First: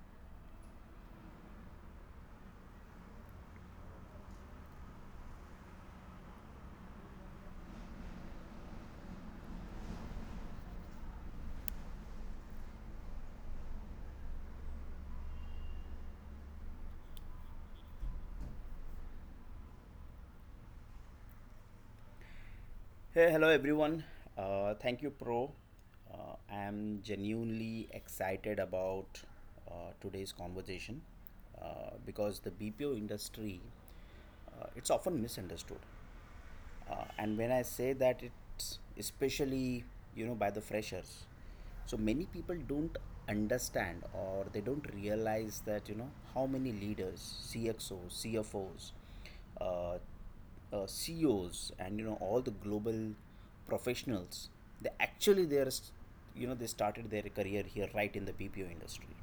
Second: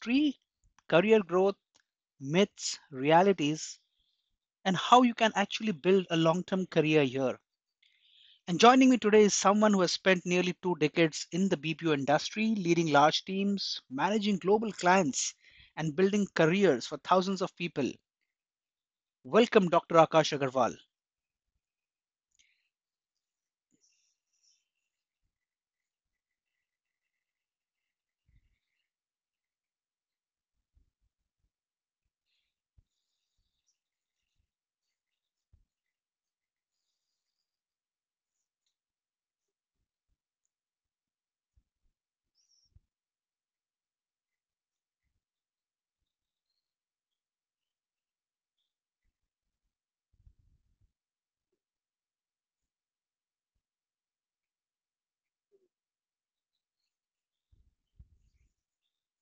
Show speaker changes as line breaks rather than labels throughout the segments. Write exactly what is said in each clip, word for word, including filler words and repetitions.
industry, career growth, myths, realities, and how you can actually build a long term career here. And joining me today is someone who has spent nearly two decades in the B P O industry, leading large teams, managing global clients, and building careers for thousands of people. Welcome, Doctor Akash Agarwal.
Hey, hello everyone. Uh, thank you, Pro. Uh, I am genuinely excited about uh, today's conversation uh, because the B P O industry, uh, it's often misunderstood, uh, and when I say that, it's especially, you know, by the freshers. So many people don't understand, or they don't realize that, you know, how many leaders, C X Os, C F Os, uh, uh, C E Os, and, you know, all the global professionals, they actually, they are, you know, they started their career here, right in the B P O industry.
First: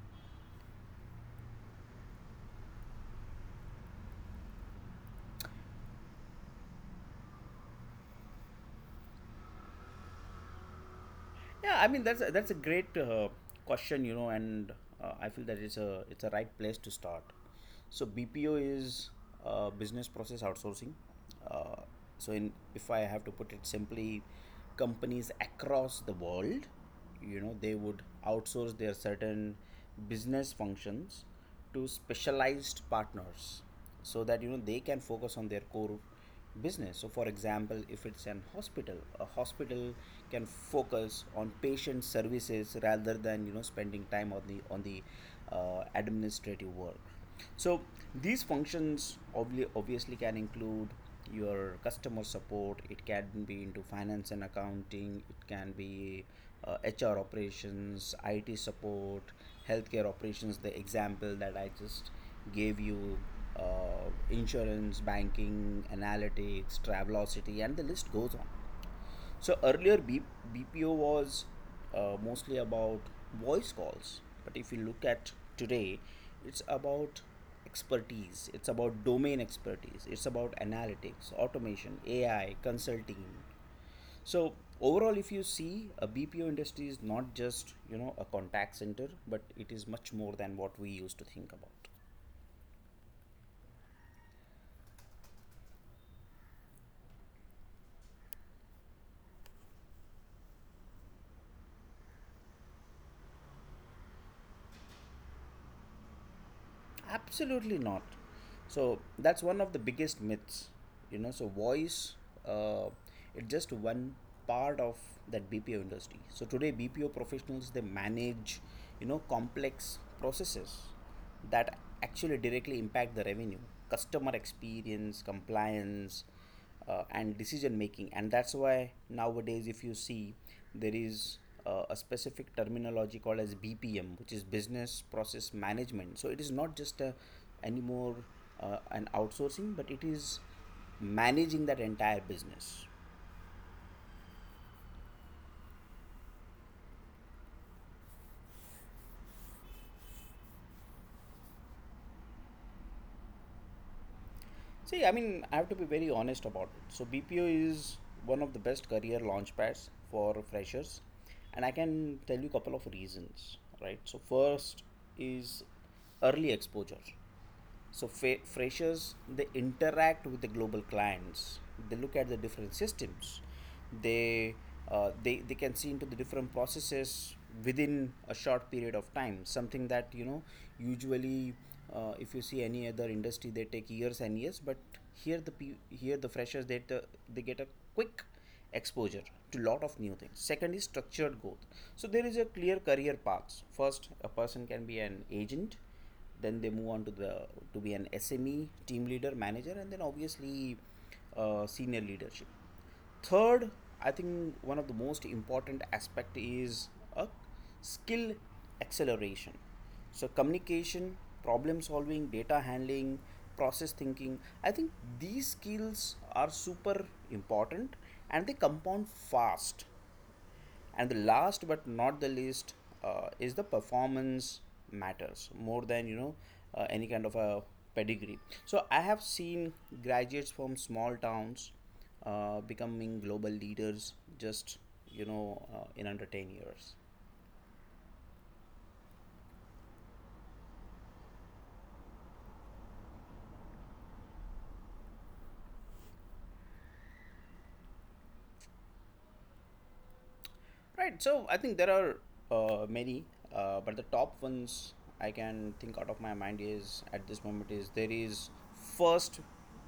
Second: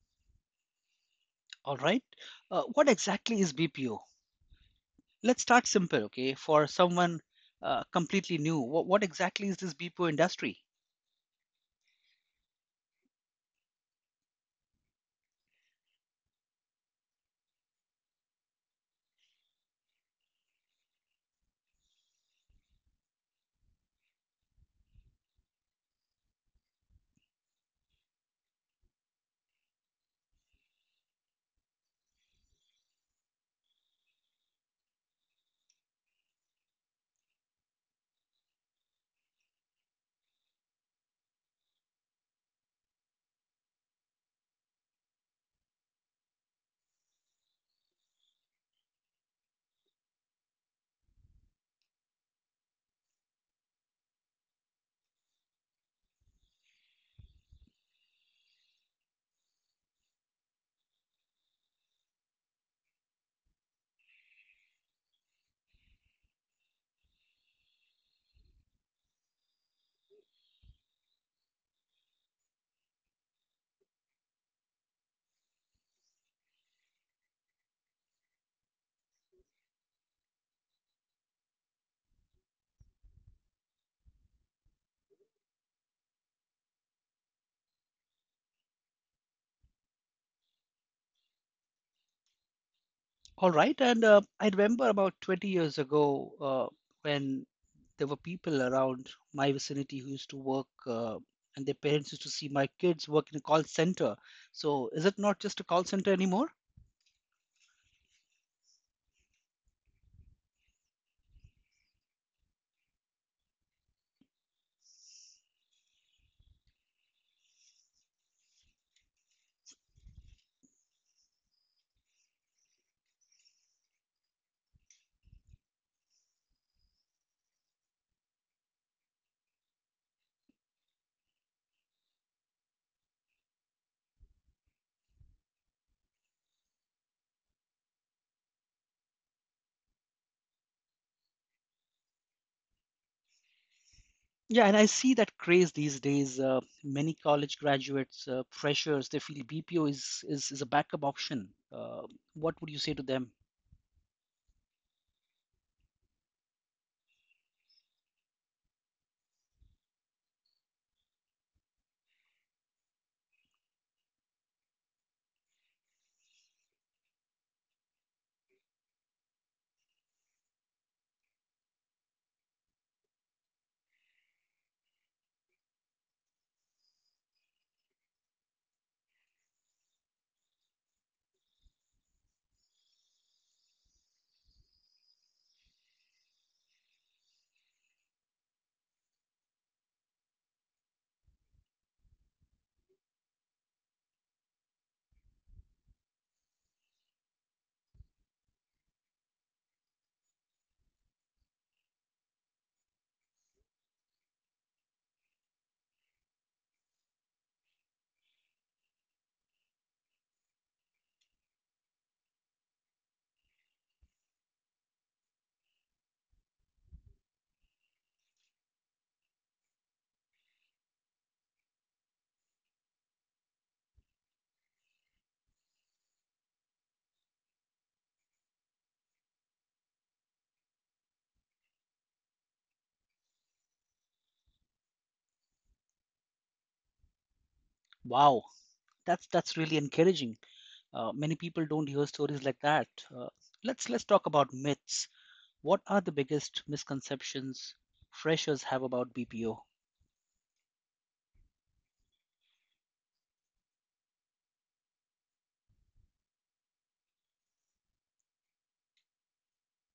All right. Uh, what exactly is B P O? Let's start simple, okay? For someone uh, completely new, what, what exactly is this B P O industry?
Yeah, I mean that's a, that's a great uh, question, you know, and uh, I feel that it's a it's a right place to start. So B P O is uh, business process outsourcing. Uh, so in if I have to put it simply, companies across the world, you know, they would outsource their certain business functions to specialized partners, so that, you know, they can focus on their core business. So for example, if it's an hospital, a hospital can focus on patient services rather than, you know, spending time on the on the uh, administrative work. So these functions obvi- obviously can include your customer support. It can be into finance and accounting. It can be uh, H R operations, I T support, healthcare operations, the example that I just gave you, uh, insurance, banking, analytics, Travelocity, and the list goes on. So earlier, B- BPO was uh, mostly about voice calls, but if you look at today, it's about expertise, it's about domain expertise, it's about analytics, automation, A I, consulting. So overall, if you see, a B P O industry is not just, you know, a contact center, but it is much more than what we used to think about.
All right, and uh, I remember about twenty years ago uh, when there were people around my vicinity who used to work, uh, and their parents used to see my kids work in a call center. So, is it not just a call center anymore?
Absolutely not. So that's one of the biggest myths, you know. So voice, uh, it's just one part of that B P O industry. So today, B P O professionals, they manage, you know, complex processes that actually directly impact the revenue, customer experience, compliance, uh, and decision making. And that's why nowadays, if you see, there is uh, a specific terminology called as bpm, which is business process management. So it is not just a anymore, uh, an outsourcing, but it is managing that entire business.
Yeah, and I see that craze these days. Uh, many college graduates, uh, freshers, they feel B P O is is, is a backup option. Uh, what would you say to them?
See, I mean, I have to be very honest about it. So B P O is one of the best career launch pads for freshers, and I can tell you a couple of reasons, right? So first is early exposure. So fa- freshers, they interact with the global clients, they look at the different systems, they uh, they they can see into the different processes within a short period of time, something that, you know, usually uh, if you see any other industry, they take years and years. But here, the pe- here the freshers, they t- they get a quick exposure to lot of new things. Second is structured growth. So there is a clear career paths. First a person can be an agent, then they move on to the to be an sme, team leader, manager, and then obviously uh, senior leadership. Third, I think one of the most important aspect is a skill acceleration. So communication, problem solving, data handling, process thinking. I think these skills are super important, and they compound fast. And the last but not the least uh, is the performance matters more than, you know, uh, any kind of a pedigree. So I have seen graduates from small towns uh, becoming global leaders just, you know, uh, in under ten years.
Wow, that's that's really encouraging. Uh, many people don't hear stories like that. Uh, let's let's talk about myths. What are the biggest misconceptions freshers have about B P O?
Right. So I think there are uh, many, uh, but the top ones I can think out of my mind is at this moment is there is first,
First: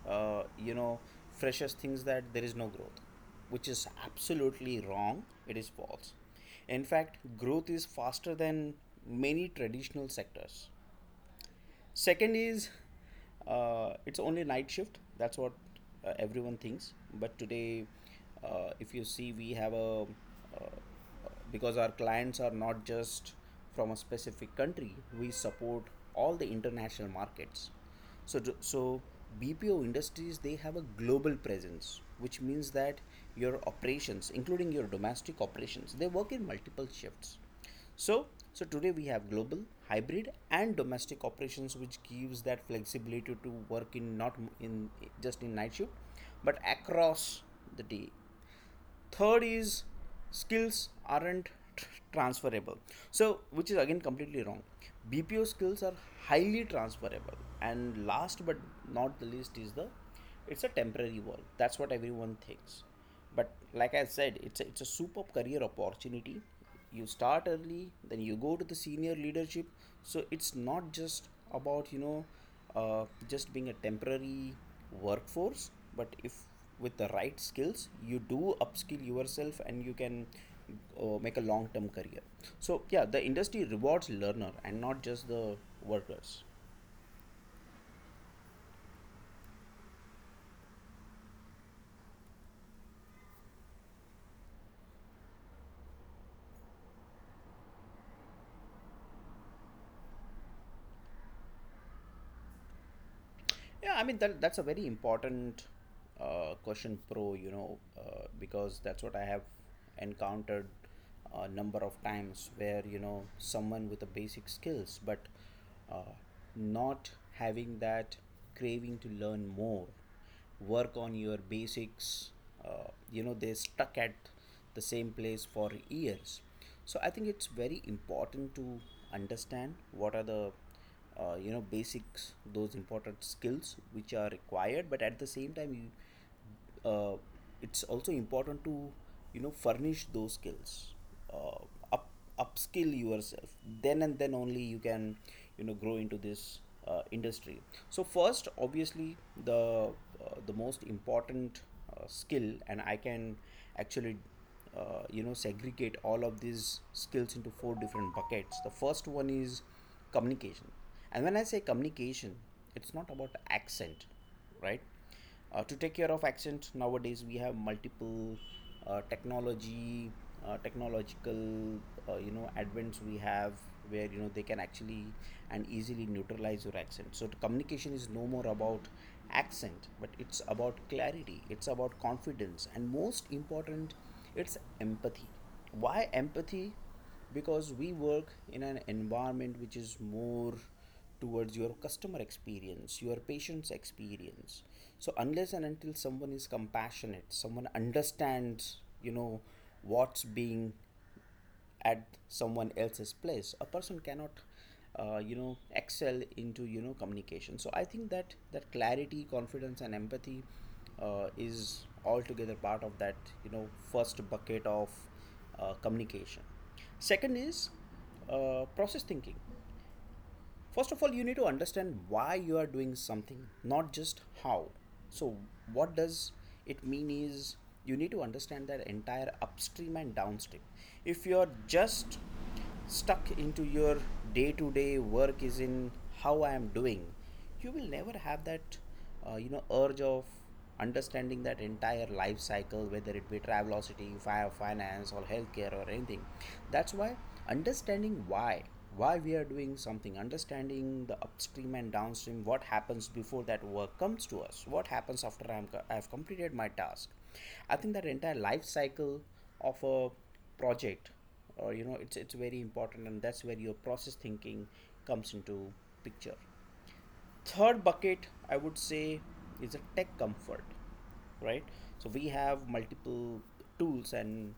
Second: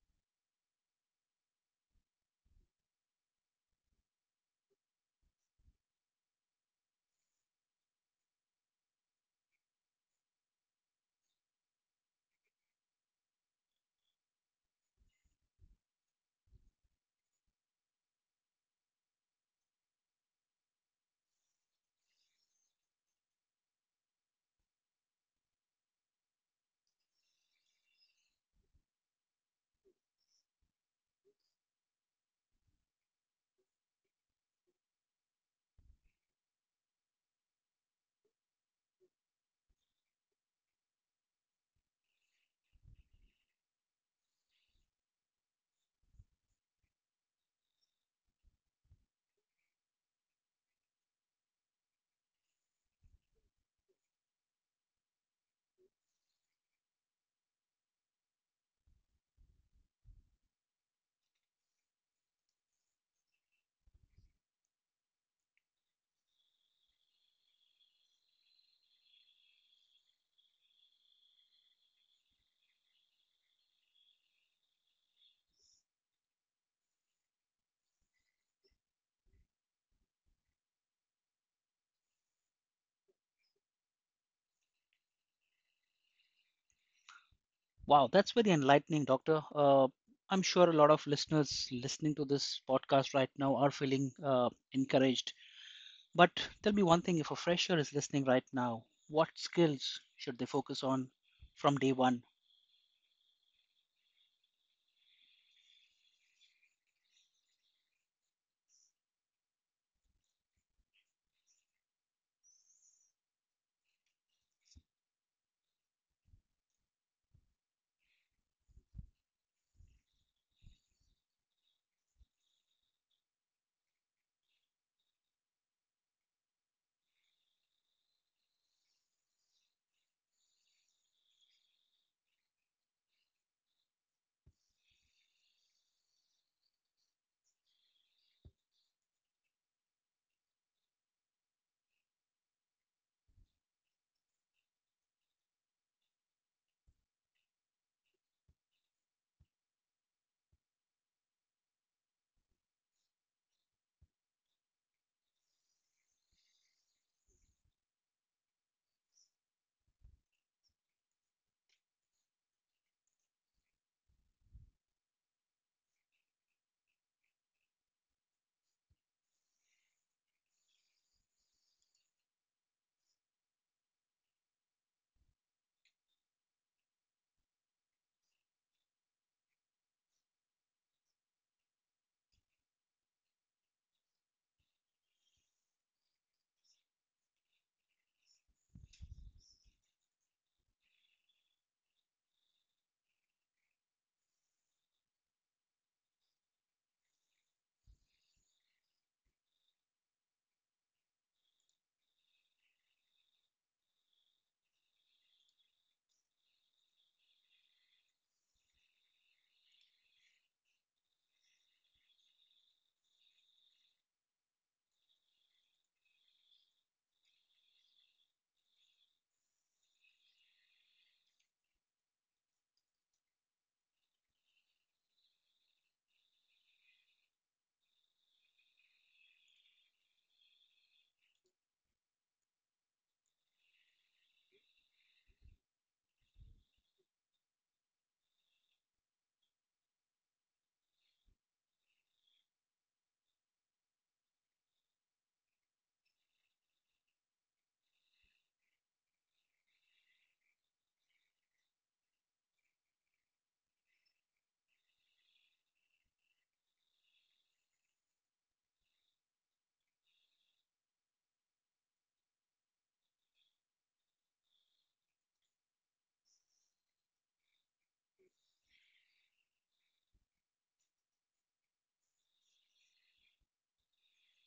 uh, you know, freshest things that there is no growth, which is absolutely wrong. It is false. In fact, growth is faster than many traditional sectors. Second is uh, it's only night shift. That's what uh, everyone thinks. But today, uh, if you see, we have a uh, because our clients are not just from a specific country. We support all the international markets. So to- so B P O industries, they have a global presence, which means that your operations, including your domestic operations, they work in multiple shifts. So, so today we have global, hybrid, and domestic operations, which gives that flexibility to work in not in just in night shift, but across the day. Third is skills aren't transferable. So, which is again completely wrong. B P O skills are highly transferable. And last but not the least is the it's a temporary world. That's what everyone thinks. But like I said, it's a, it's a superb career opportunity. You start early, then you go to the senior leadership. So it's not just about, you know, uh, just being a temporary workforce, but if with the right skills, you do upskill yourself, and you can uh, make a long term career. So yeah, the industry rewards learner and not just the workers.
Wow, that's very enlightening, Doctor. Uh, I'm sure a lot of listeners listening to this podcast right now are feeling uh, encouraged. But tell me one thing, if a fresher is listening right now, what skills should they focus on from day one?
Yeah, I mean that that's a very important uh, question, pro. You know, uh, because that's what I have encountered a number of times, where, you know, someone with the basic skills, but uh, not having that craving to learn more, work on your basics, uh, you know, they're stuck at the same place for years. So I think it's very important to understand what are the uh, you know basics, those important skills which are required, but at the same time, you uh, it's also important to, you know, furnish those skills, uh, up upskill yourself, then and then only you can, you know, grow into this uh, industry. So first obviously, the uh, the most important uh, skill, and I can actually uh, you know segregate all of these skills into four different buckets. The first one is communication. And when I say communication, it's not about accent, right? Uh, to take care of accent, nowadays we have multiple uh, technology uh, technological uh, you know advents we have, where, you know, they can actually and easily neutralize your accent. So communication is no more about accent, but it's about clarity, it's about confidence, and most important, it's empathy. Why empathy? Because we work in an environment which is more towards your customer experience, your patient's experience. So unless and until someone is compassionate, someone understands, you know, what's being at someone else's place, a person cannot, uh, you know, excel into, you know, communication. So I think that that clarity, confidence, and empathy uh, is altogether part of that, you know, first bucket of uh, communication. Second is uh, process thinking. First of all, you need to understand why you are doing something, not just how. So what does it mean is you need to understand that entire upstream and downstream. If you're just stuck into your day to day work, is in how I am doing, you will never have that uh, you know urge of understanding that entire life cycle, whether it be travelocity, fi- finance, or healthcare, or anything. That's why understanding why why we are doing something, understanding the upstream and downstream, what happens before that work comes to us, what happens after I'm, I've completed my task. I think that entire life cycle of a project or, you know, it's it's very important, and that's where your process thinking comes into picture. Third bucket, I would say, is a tech comfort, right? So we have multiple tools, and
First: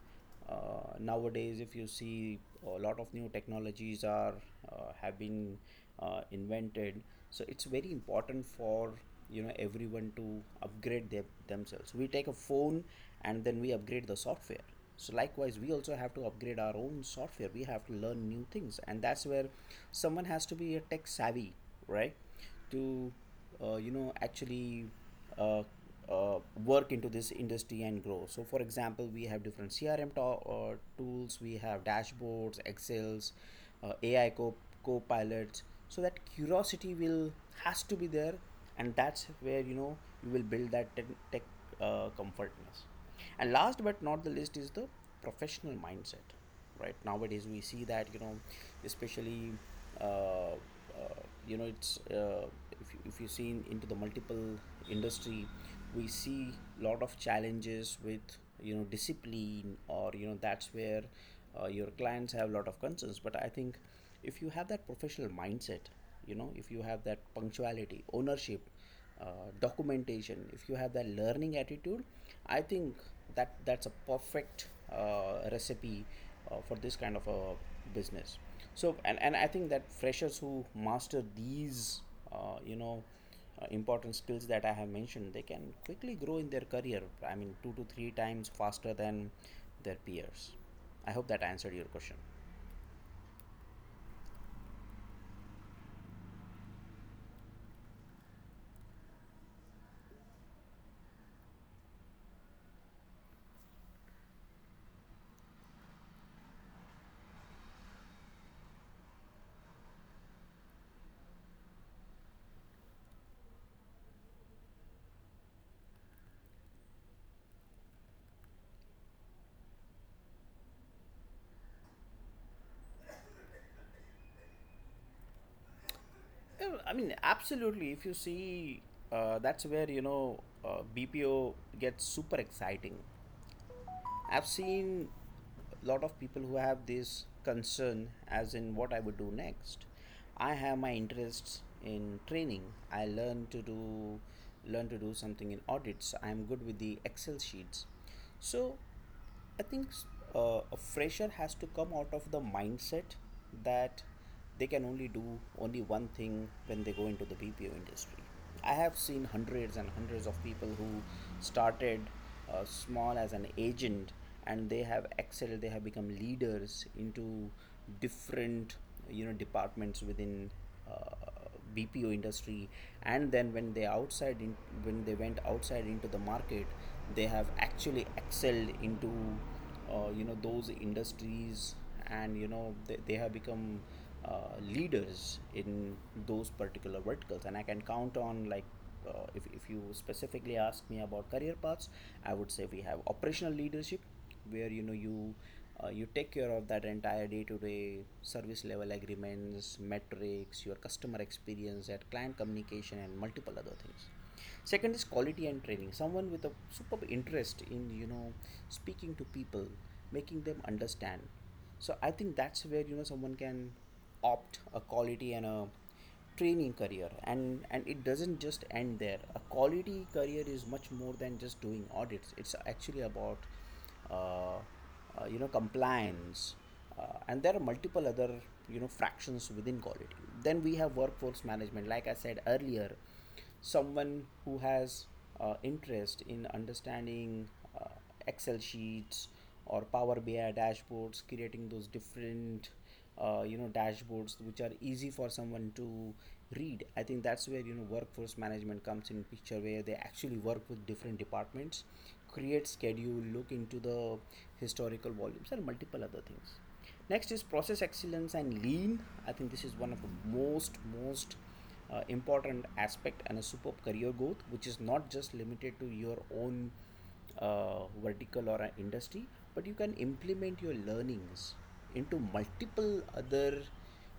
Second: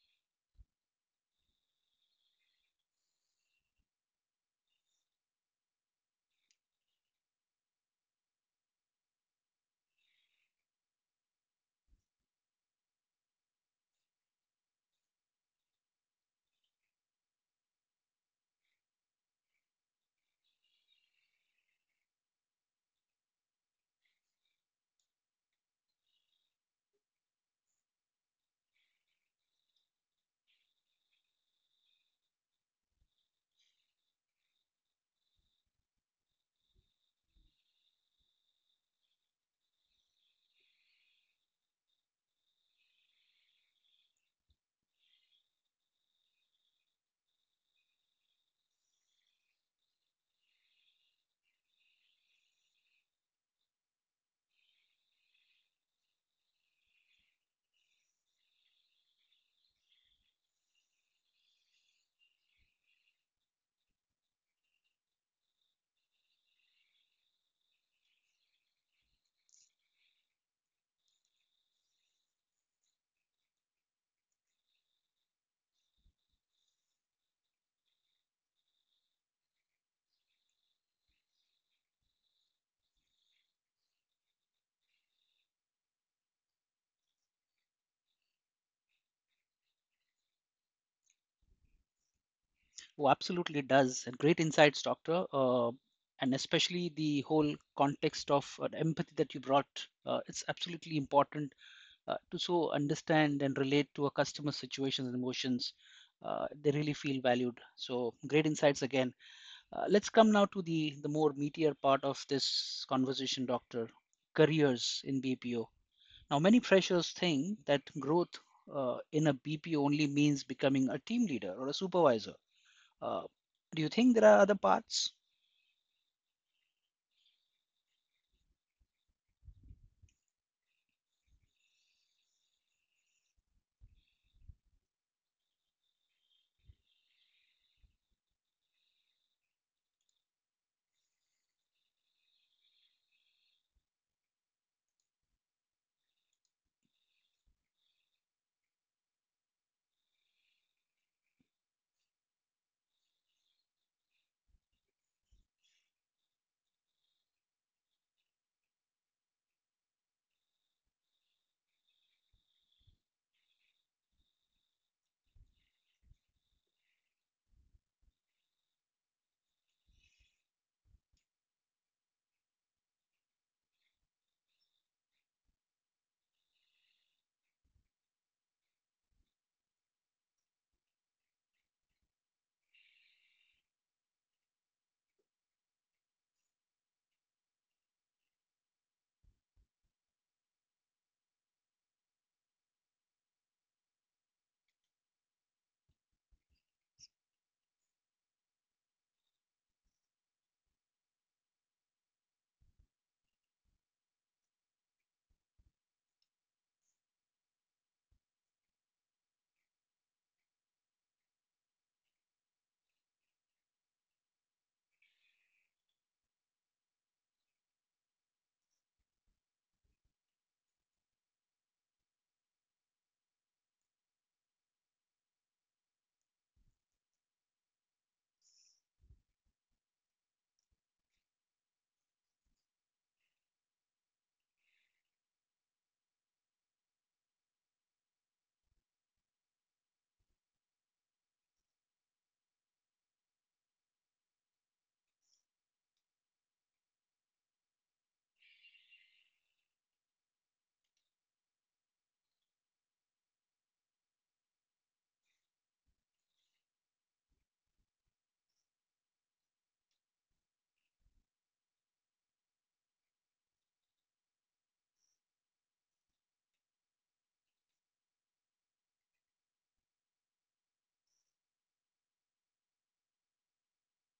uh, nowadays if you see, a lot of new technologies are uh, have been uh, invented. So it's very important for, you know, everyone to upgrade their, themselves. We take a phone and then we upgrade the software. So likewise, we also have to upgrade our own software, we have to learn new things. And that's where someone has to be a tech savvy, right? To uh, you know actually uh, uh, work into this industry and grow. So for example, we have different crm to- uh, tools, we have dashboards, excels, uh, ai co- co-pilots. So that curiosity will has to be there, and that's where, you know, you will build that tech, tech uh, comfortness. And last but not the least is the professional mindset, right? Nowadays we see that, you know, especially uh, uh, you know it's uh, if, you- if you see in- into the multiple industry, we see lot of challenges with, you know, discipline or, you know, that's where uh, your clients have a lot of concerns. But I think if you have that professional mindset, you know, if you have that punctuality, ownership, uh, documentation, if you have that learning attitude, I think that that's a perfect uh, recipe uh, for this kind of a business. So and, and I think that freshers who master these uh, you know uh, important skills that I have mentioned, they can quickly grow in their career, I mean two to three times faster than their peers. I hope that answered your question.
Oh, absolutely does. And great insights, Doctor. Uh, and especially the whole context of uh, empathy that you brought. Uh, it's absolutely important uh, to so understand and relate to a customer's situations and emotions. Uh, they really feel valued, so great insights again. Uh, let's come now to the the more meatier part of this conversation, doctor. Careers in BPO. Now many freshers think that growth uh, in a BPO only means becoming a team leader or a supervisor. uh, do you think there are other paths?
Yeah, I mean, absolutely. If you see, uh, that's where you know uh, B P O gets super exciting. I've seen a lot of people who have this concern, as in what I would do next. I have my interests in training. I learn to do Learn to do something in audits. I'm good with the Excel sheets. So I think uh, a fresher has to come out of the mindset that they can only do only one thing when they go into the B P O industry. I have seen hundreds and hundreds of people who started uh, small as an agent, and they have excelled, they have become leaders into different, you know, departments within uh, B P O industry. And then when they outside in, when they went outside into the market, they have actually excelled into uh, you know, those industries, and you know they, they have become uh, leaders in those particular verticals. And I can count on, like, uh, if if you specifically ask me about career paths, I would say we have operational leadership, where you know you uh, you take care of that entire day-to-day service level agreements, metrics, your customer experience, that client communication and multiple other things. Second is quality and training, someone with a superb interest in, you know, speaking to people, making them understand. So I think that's where, you know, someone can opt a quality and a training career. and and it doesn't just end there. A quality career is much more than just doing audits. It's actually about uh, uh, you know, compliance, uh, and there are multiple other, you know, fractions within quality. Then we have workforce management, like I said earlier, someone who has uh, interest in understanding uh, Excel sheets or Power BI dashboards, creating those different, uh, you know, dashboards which are easy for someone to read. I think that's where, you know, workforce management comes in picture, where they actually work with different departments, create schedule, look into the historical volumes and multiple other things. Next is process excellence and lean. I think this is one of the most most uh, important aspect, and a superb career growth which is not just limited to your own uh, vertical or an industry, but you can implement your learnings into multiple other,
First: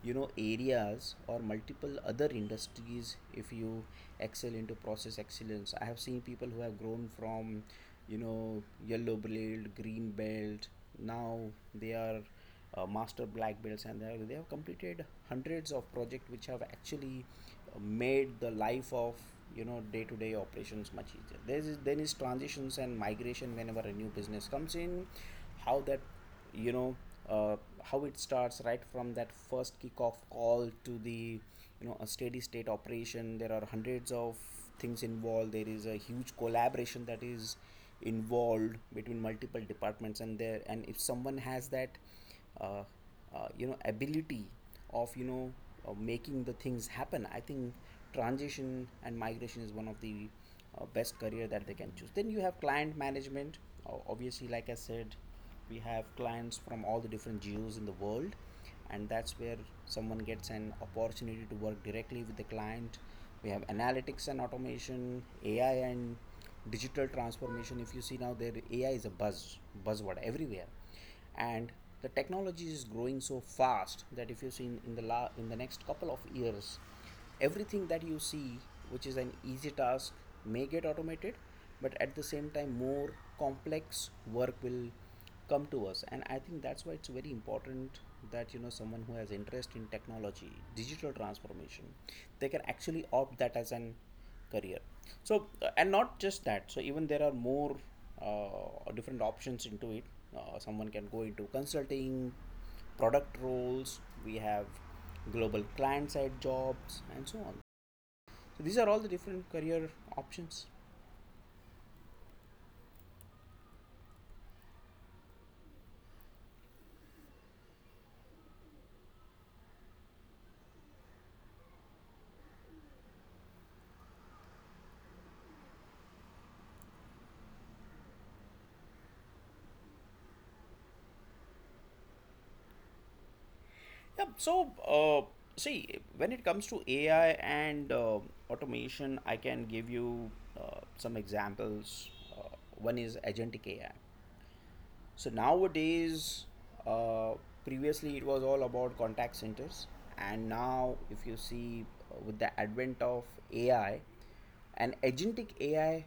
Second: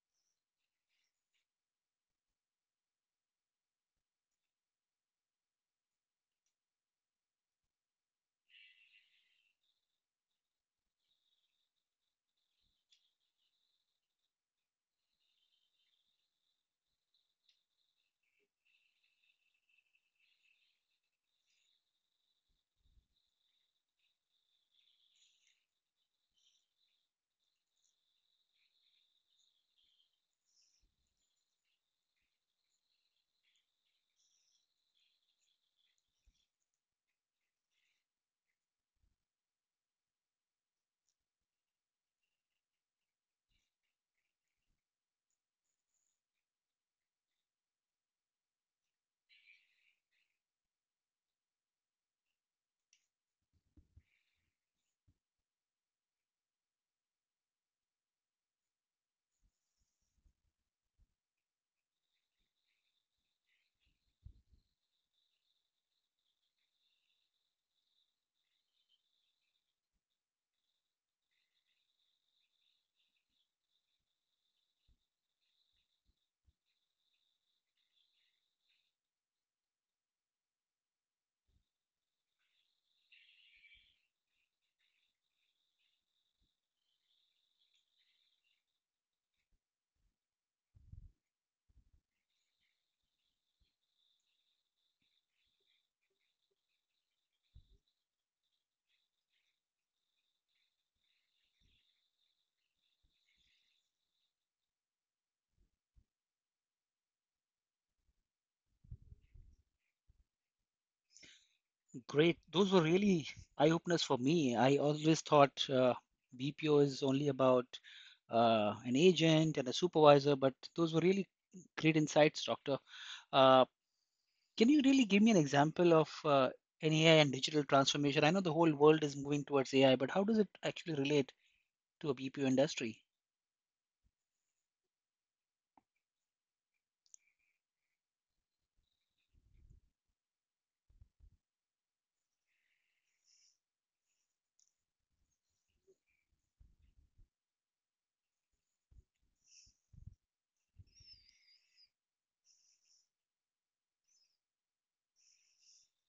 you know, areas or multiple other industries. If you excel into process excellence, I have seen people who have grown from, you know, yellow belt, green belt, now they are uh, master black belts, and they have, they have completed hundreds of projects which have actually uh, made the life of, you know, day-to-day operations much easier. There is then is transitions and migration. Whenever a new business comes in, how that, you know, uh, how it starts right from that first kickoff call to the, you know, a steady state operation, there are hundreds of things involved. There is a huge collaboration that is involved between multiple departments. And there and if someone has that uh, uh, you know, ability of, you know, uh, making the things happen, I think transition and migration is one of the uh, best career that they can choose. Then you have client management. O- obviously, like I said, we have clients from all the different geos in the world, and that's where someone gets an opportunity to work directly with the client. We have analytics and automation, AI and digital transformation. If you see, now there AI is a buzz buzzword everywhere. And the technology is growing so fast that if you see in, in the la- in the next couple of years, everything that you see which is an easy task may get automated, but at the same time more complex work will come to us. And I think that's why it's very important that, you know, someone who has interest in technology, digital transformation, they can actually opt that as an career. So uh, and not just that, so even there are more uh, different options into it. Uh, someone can go into consulting, product roles, we have global client side jobs and so on. So these are all the different career options.
Great, those were really eye openers for me. I always thought uh, BPO is only about uh, an agent and a supervisor, but those were really great insights, Doctor. Uh, can you really give me an example of uh, an A I and digital transformation? I know the whole world is moving towards A I, but how does it actually relate to a B P O industry?
Yeah, so uh, see, when it comes to AI and uh, automation, I can give you uh, some examples. uh, One is agentic AI. So nowadays, uh, previously it was all about contact centers, and now if you see uh, with the advent of A I, an agentic A I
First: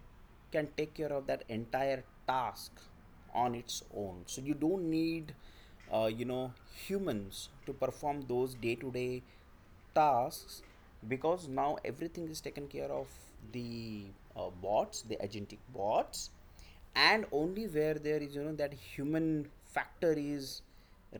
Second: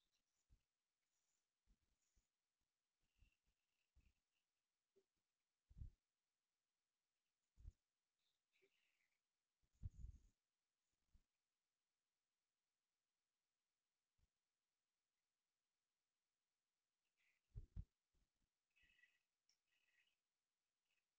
can take care of that entire task on its own. So you don't need, uh, you know, humans to perform those day-to-day tasks, because now everything is taken care of the uh, bots, the agentic bots, and only where there is, you know, that human factor is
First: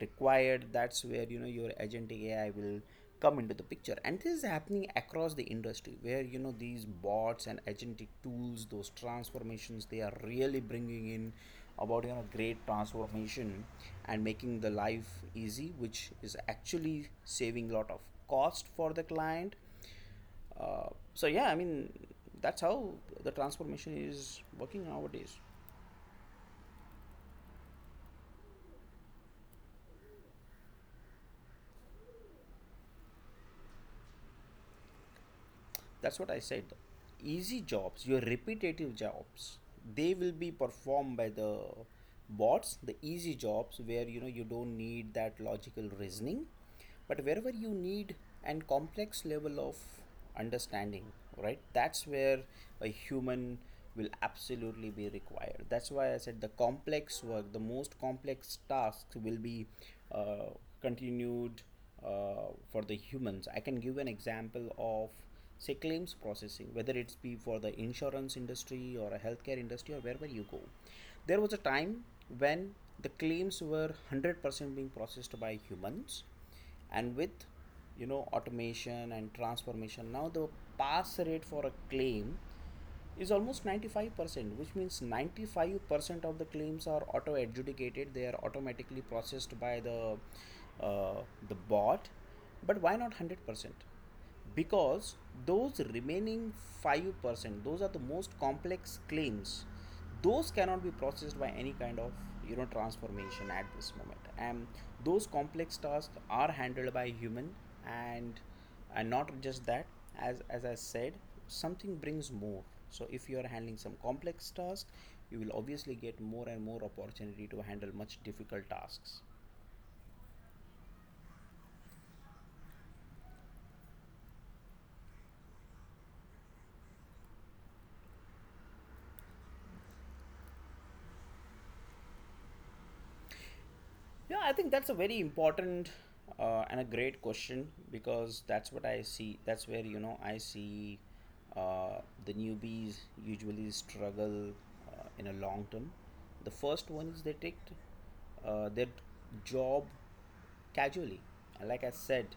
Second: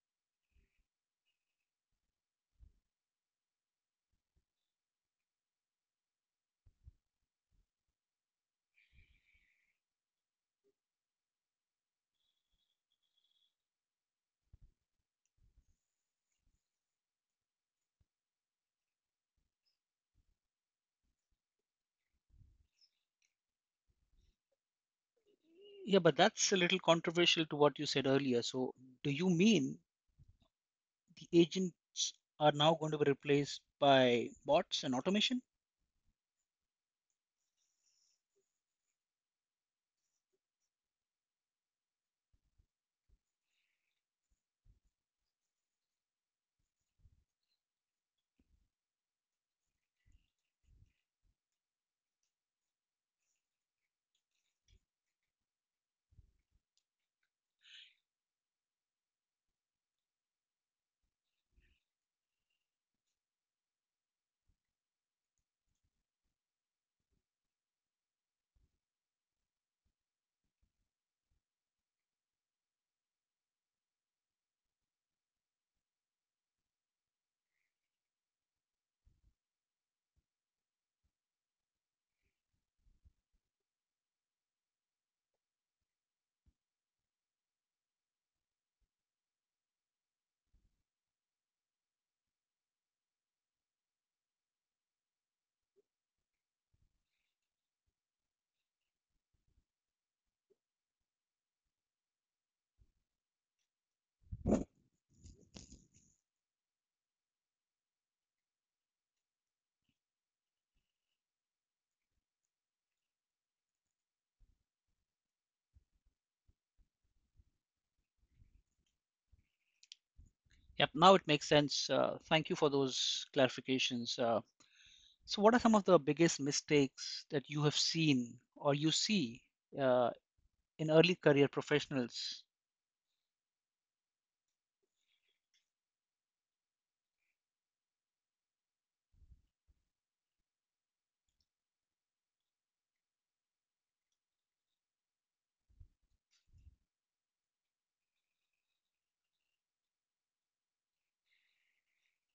required, that's where, you know, your agentic AI will come into the picture. And this is happening across the industry, where, you know, these bots and agentic tools, those transformations, they are really bringing in about, you know, great transformation and making the life easy, which is actually saving a lot of cost for the client. Uh, so yeah, I mean, that's how the transformation is working nowadays.
Yeah, but that's a little controversial to what you said earlier. So, do you mean the agents are now going to be replaced by bots and automation?
That's what I said, easy jobs, your repetitive jobs, they will be performed by the bots, the easy jobs where, you know, you don't need that logical reasoning. But wherever you need and complex level of understanding, right, that's where a human will absolutely be required. That's why I said the complex work, the most complex tasks will be uh, continued uh, for the humans. I can give an example of, say, claims processing. Whether it's be for the insurance industry or a healthcare industry or wherever you go, there was a time when the claims were one hundred percent being processed by humans. And with, you know, automation and transformation, now the pass rate for a claim is almost ninety-five percent, which means ninety-five percent of the claims are auto adjudicated, they are automatically processed by the uh, the bot. But why not one hundred percent? Because those remaining five percent, those are the most complex claims, those cannot be processed by any kind of, you know, transformation at this moment. And those complex tasks are handled by human. and and not just that, as as I said, something brings more. So if you are handling some complex task, you will obviously get more and more opportunity to handle much difficult tasks.
Yep, now it makes sense. Uh, thank you for those clarifications. Uh, So, what are some of the biggest mistakes that you have seen or you see uh, in early career professionals?
Yeah, I think that's a very important uh, and a great question, because that's what I see. That's where, you know, I see uh, the newbies usually struggle uh, in a long term. The first one is they take uh, their job casually. Like I said,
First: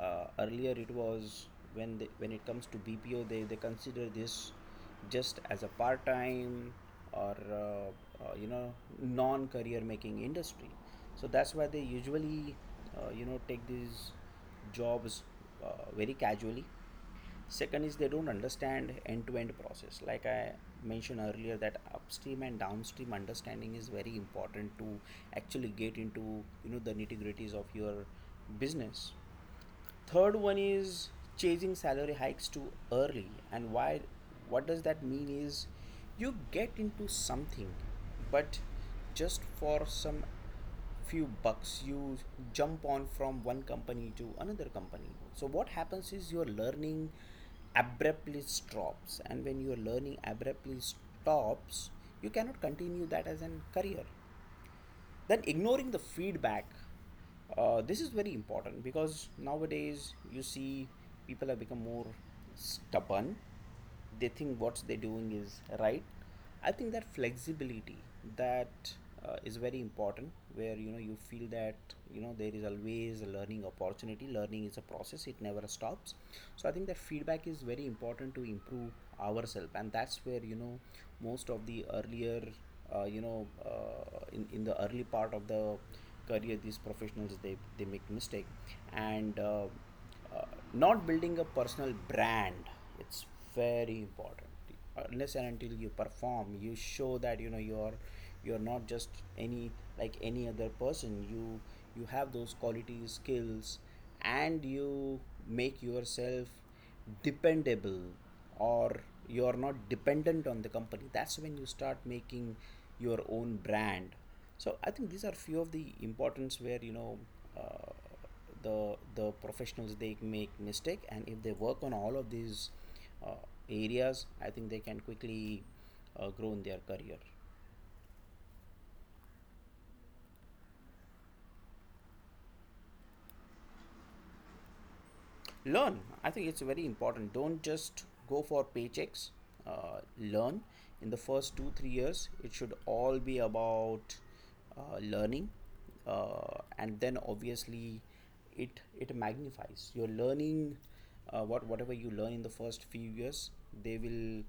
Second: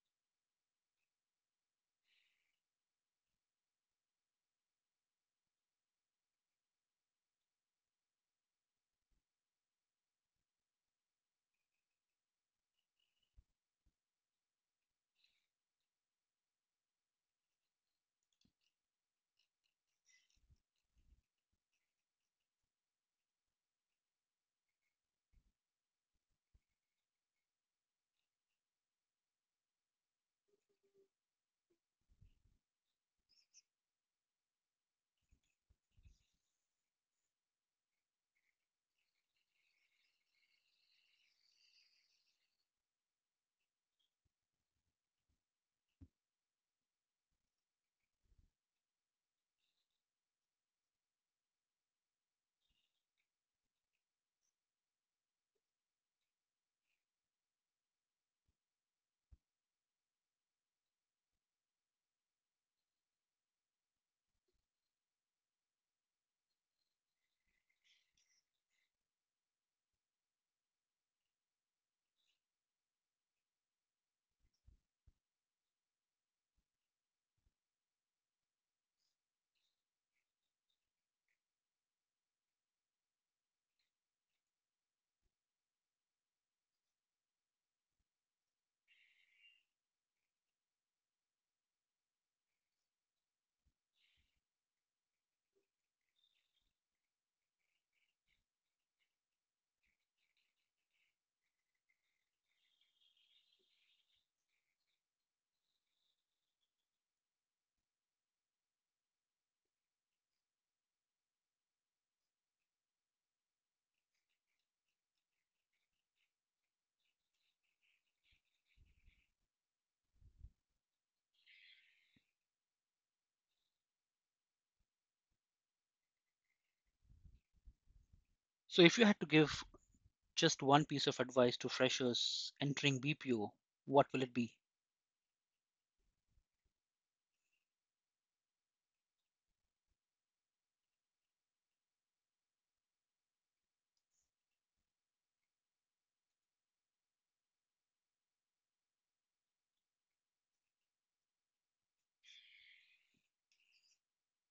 uh, earlier it was when they, when it comes to BPO, they, they consider this just as a part time or uh, uh, you know, non career making industry. So that's why they usually uh, you know, take these jobs uh, very casually. Second is they don't understand end-to-end process. Like I mentioned earlier, that upstream and downstream understanding is very important to actually get into, you know, the nitty-gritties of your business. Third one is chasing salary hikes too early, and why? What does that mean? Is you get into something, but just for some few bucks, you jump on from one company to another company. So what happens is your learning abruptly stops, and when your learning abruptly stops, you cannot continue that as a career. Then ignoring the feedback, uh, this is very important, because nowadays you see people have become more stubborn, they think what they're doing is right. I think that flexibility, that uh, is very important, where, you know, you feel that, you know, there is always a learning opportunity. Learning is a process, it never stops. So I think that feedback is very important to improve ourselves. And that's where, you know, most of the earlier, uh, you know, uh, in, in the early part of the career, these professionals they, they make mistake. And uh, uh, not building a personal brand. It's very important. Unless and until you perform, you show that, you know, you're you're not just any, like any other person, you you have those qualities, skills, and you make yourself dependable, or you are not dependent on the company. That's when you start making your own brand. So I think these are few of the importance where, you know, uh, the the professionals, they make mistake. And if they work on all of these uh, areas, I think they can quickly uh, grow in their career.
So, if you had to give just one piece of advice to freshers entering B P O, what will it be?
Learn. I think it's very important. Don't just go for paychecks. Uh, learn. In the first two three years, it should all be about uh, learning. Uh, and then obviously it it magnifies. You're learning uh, what whatever you learn in the first few years, they will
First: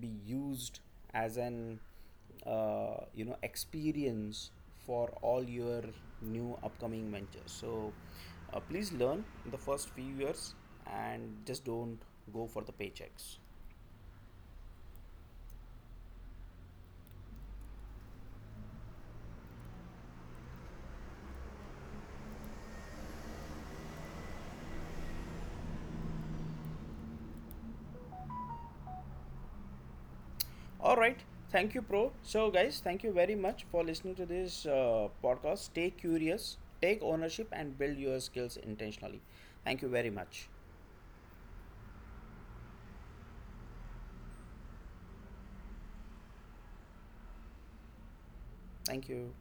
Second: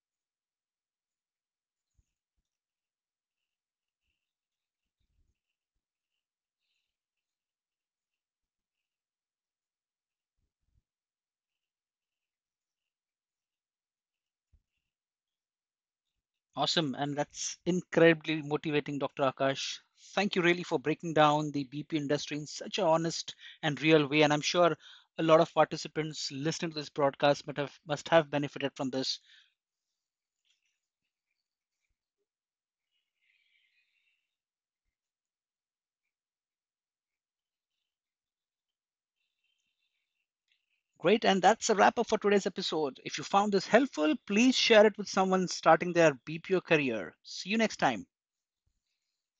be used as an uh, you know, experience for all your new upcoming ventures. So uh, please learn in the first few years, and just don't go for the paychecks.
Awesome. And that's incredibly motivating, Doctor Akash. Thank you really for breaking down the B P O industry in such an honest and real way. And I'm sure a lot of participants listening to this broadcast might have, must have benefited from this.
All right, thank you, Pro. So guys, thank you very much for listening to this uh, podcast. Stay curious, take ownership, and build your skills intentionally. Thank you very much.
Great. And that's a wrap up for today's episode. If you found this helpful, please share it with someone starting their B P O career. See you next time.
Thank you.